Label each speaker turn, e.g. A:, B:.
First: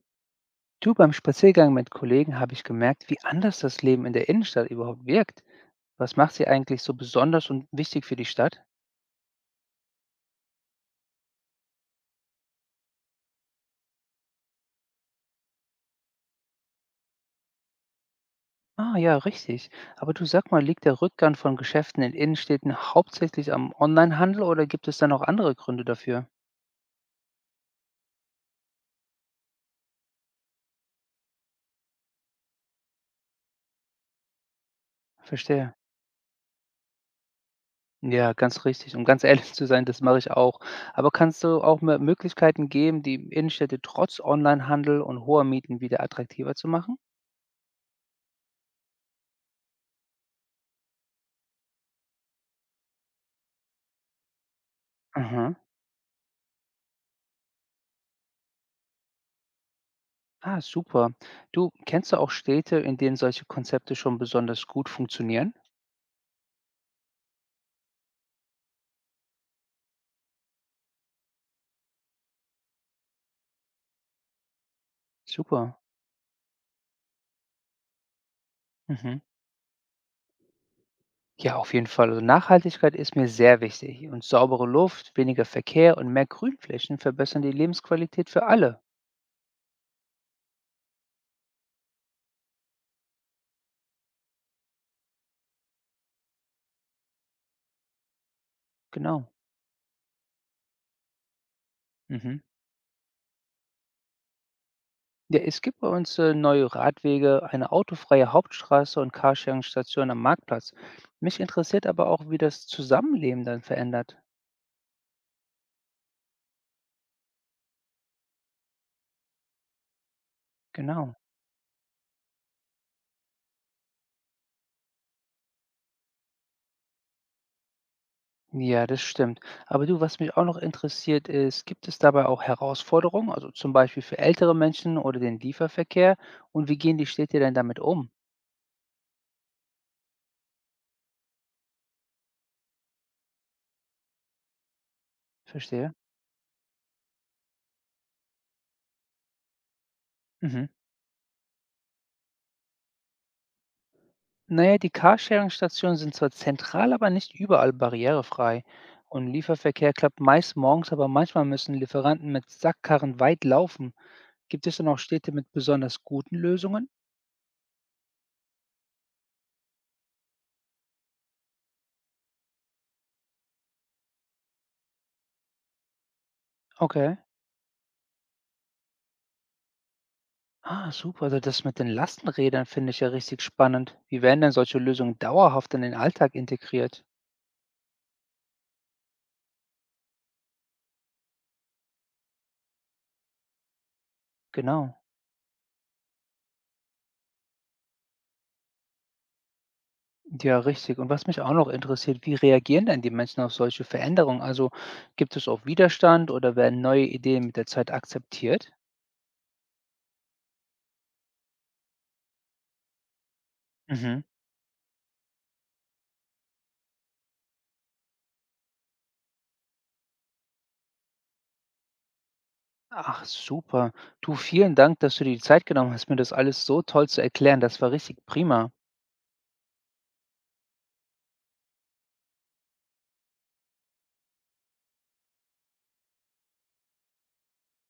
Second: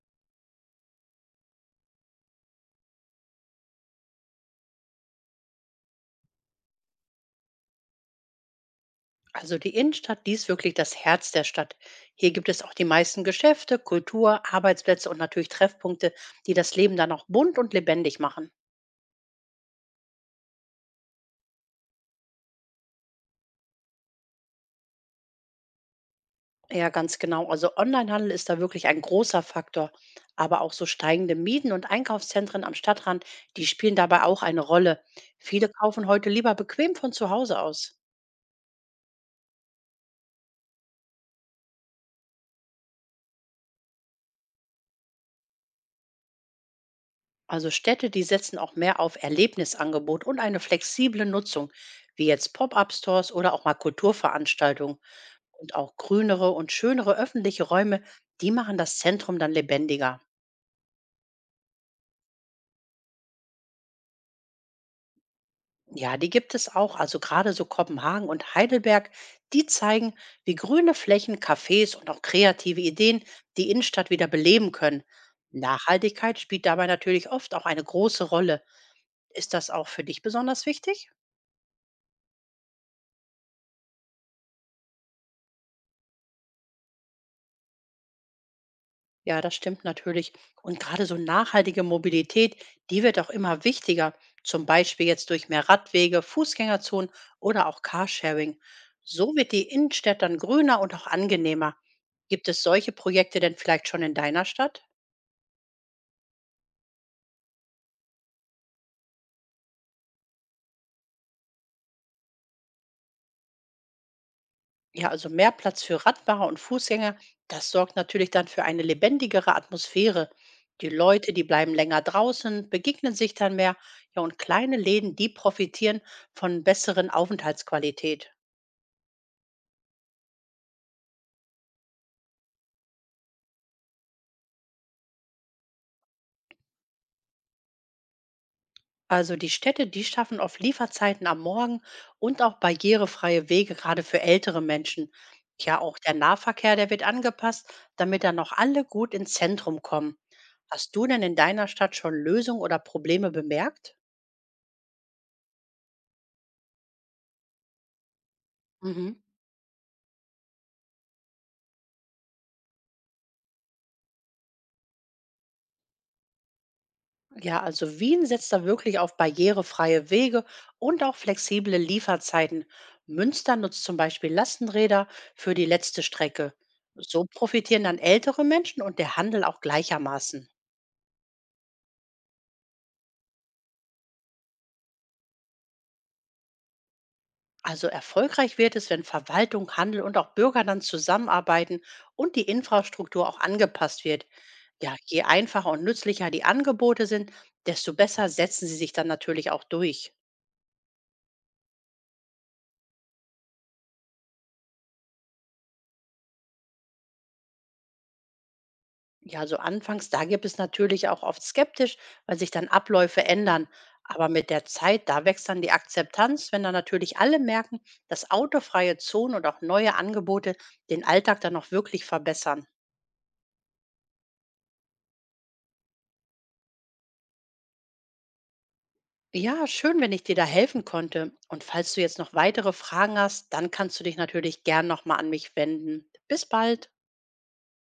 A: Du, beim Spaziergang mit Kollegen habe ich gemerkt, wie anders das Leben in der Innenstadt überhaupt wirkt. Was macht sie eigentlich so besonders und wichtig für die Stadt?
B: Also die Innenstadt, die ist wirklich das Herz der Stadt. Hier gibt es auch die meisten Geschäfte, Kultur, Arbeitsplätze und natürlich Treffpunkte, die das Leben dann auch bunt und lebendig machen.
A: Ah ja, richtig. Aber du, sag mal, liegt der Rückgang von Geschäften in Innenstädten hauptsächlich am Onlinehandel oder gibt es dann auch andere Gründe dafür?
B: Ja, ganz genau. Also Onlinehandel ist da wirklich ein großer Faktor. Aber auch so steigende Mieten und Einkaufszentren am Stadtrand, die spielen dabei auch eine Rolle. Viele
A: Verstehe.
B: kaufen heute lieber bequem von zu Hause aus.
A: Ja, ganz richtig. Um ganz ehrlich zu sein, das mache ich auch. Aber kannst du auch mir Möglichkeiten geben, die Innenstädte trotz Onlinehandel und hoher Mieten wieder attraktiver zu machen?
B: Also Städte, die setzen auch mehr auf Erlebnisangebot und eine flexible Nutzung, wie jetzt Pop-up-Stores oder auch mal Kulturveranstaltungen.
A: Mhm.
B: Und auch grünere und schönere öffentliche Räume, die machen das Zentrum dann lebendiger.
A: Ah, super. Du, kennst du auch Städte, in denen solche Konzepte schon besonders gut funktionieren?
B: Ja, die gibt es auch, also gerade so Kopenhagen und Heidelberg, die zeigen, wie grüne Flächen, Cafés und auch kreative Ideen die Innenstadt wieder beleben können.
A: Super.
B: Nachhaltigkeit spielt dabei natürlich oft auch eine große Rolle.
A: Mhm.
B: Ist das auch für dich besonders wichtig?
A: Ja, auf jeden Fall. Also Nachhaltigkeit ist mir sehr wichtig. Und saubere Luft, weniger Verkehr und mehr Grünflächen verbessern die Lebensqualität für alle.
B: Ja, das stimmt natürlich. Und gerade so nachhaltige Mobilität, die wird auch immer wichtiger. Zum Beispiel jetzt durch mehr Radwege, Fußgängerzonen oder auch Carsharing.
A: Genau.
B: So wird die Innenstadt dann grüner und auch angenehmer.
A: Mhm.
B: Gibt es solche Projekte denn vielleicht schon in deiner Stadt?
A: Ja, es gibt bei uns neue Radwege, eine autofreie Hauptstraße und Carsharing-Stationen am Marktplatz. Mich interessiert aber auch, wie das Zusammenleben dann verändert.
B: Ja, also mehr Platz für Radfahrer und Fußgänger, das sorgt natürlich dann für eine lebendigere Atmosphäre. Die
A: Genau.
B: Leute, die bleiben länger draußen, begegnen sich dann mehr. Ja, und kleine Läden, die profitieren von besseren Aufenthaltsqualität.
A: Ja, das stimmt. Aber du, was mich auch noch interessiert ist, gibt es dabei auch Herausforderungen, also zum Beispiel für ältere Menschen oder den Lieferverkehr? Und wie gehen die Städte denn damit um?
B: Also die Städte, die schaffen oft Lieferzeiten am Morgen und auch barrierefreie Wege, gerade für ältere Menschen. Ja,
A: Verstehe.
B: auch der Nahverkehr, der wird angepasst, damit dann noch alle gut ins Zentrum kommen.
A: Mhm.
B: Hast du denn in deiner Stadt schon Lösungen oder Probleme bemerkt?
A: Naja, die Carsharing-Stationen sind zwar zentral, aber nicht überall barrierefrei.
B: Mhm.
A: Und Lieferverkehr klappt meist morgens, aber manchmal müssen Lieferanten mit Sackkarren weit laufen. Gibt es denn auch Städte mit besonders guten Lösungen?
B: Ja, also Wien setzt da wirklich auf barrierefreie Wege und auch flexible Lieferzeiten. Münster nutzt zum Beispiel Lastenräder für die letzte Strecke.
A: Okay.
B: So profitieren dann ältere Menschen und der Handel auch gleichermaßen.
A: Ah, super. Also das mit den Lastenrädern finde ich ja richtig spannend. Wie werden denn solche Lösungen dauerhaft in den Alltag integriert?
B: Also erfolgreich wird es, wenn Verwaltung, Handel und auch Bürger dann zusammenarbeiten und die Infrastruktur auch angepasst wird. Ja,
A: Genau.
B: je einfacher und nützlicher die Angebote sind, desto besser setzen sie sich dann natürlich auch durch.
A: Ja, richtig. Und was mich auch noch interessiert, wie reagieren denn die Menschen auf solche Veränderungen? Also gibt es auch Widerstand oder werden neue Ideen mit der Zeit akzeptiert?
B: Ja, so anfangs, da gibt es natürlich auch oft skeptisch, weil sich dann Abläufe ändern.
A: Mhm.
B: Aber mit der Zeit, da wächst dann die Akzeptanz, wenn dann natürlich alle merken, dass autofreie Zonen und auch neue Angebote den Alltag dann auch wirklich verbessern.
A: Ach, super. Du, vielen Dank, dass du dir die Zeit genommen hast, mir das alles so toll zu erklären. Das war richtig prima.
B: Ja, schön, wenn ich dir da helfen konnte. Und falls du jetzt noch weitere Fragen hast, dann kannst du dich natürlich gern nochmal an mich wenden. Bis bald.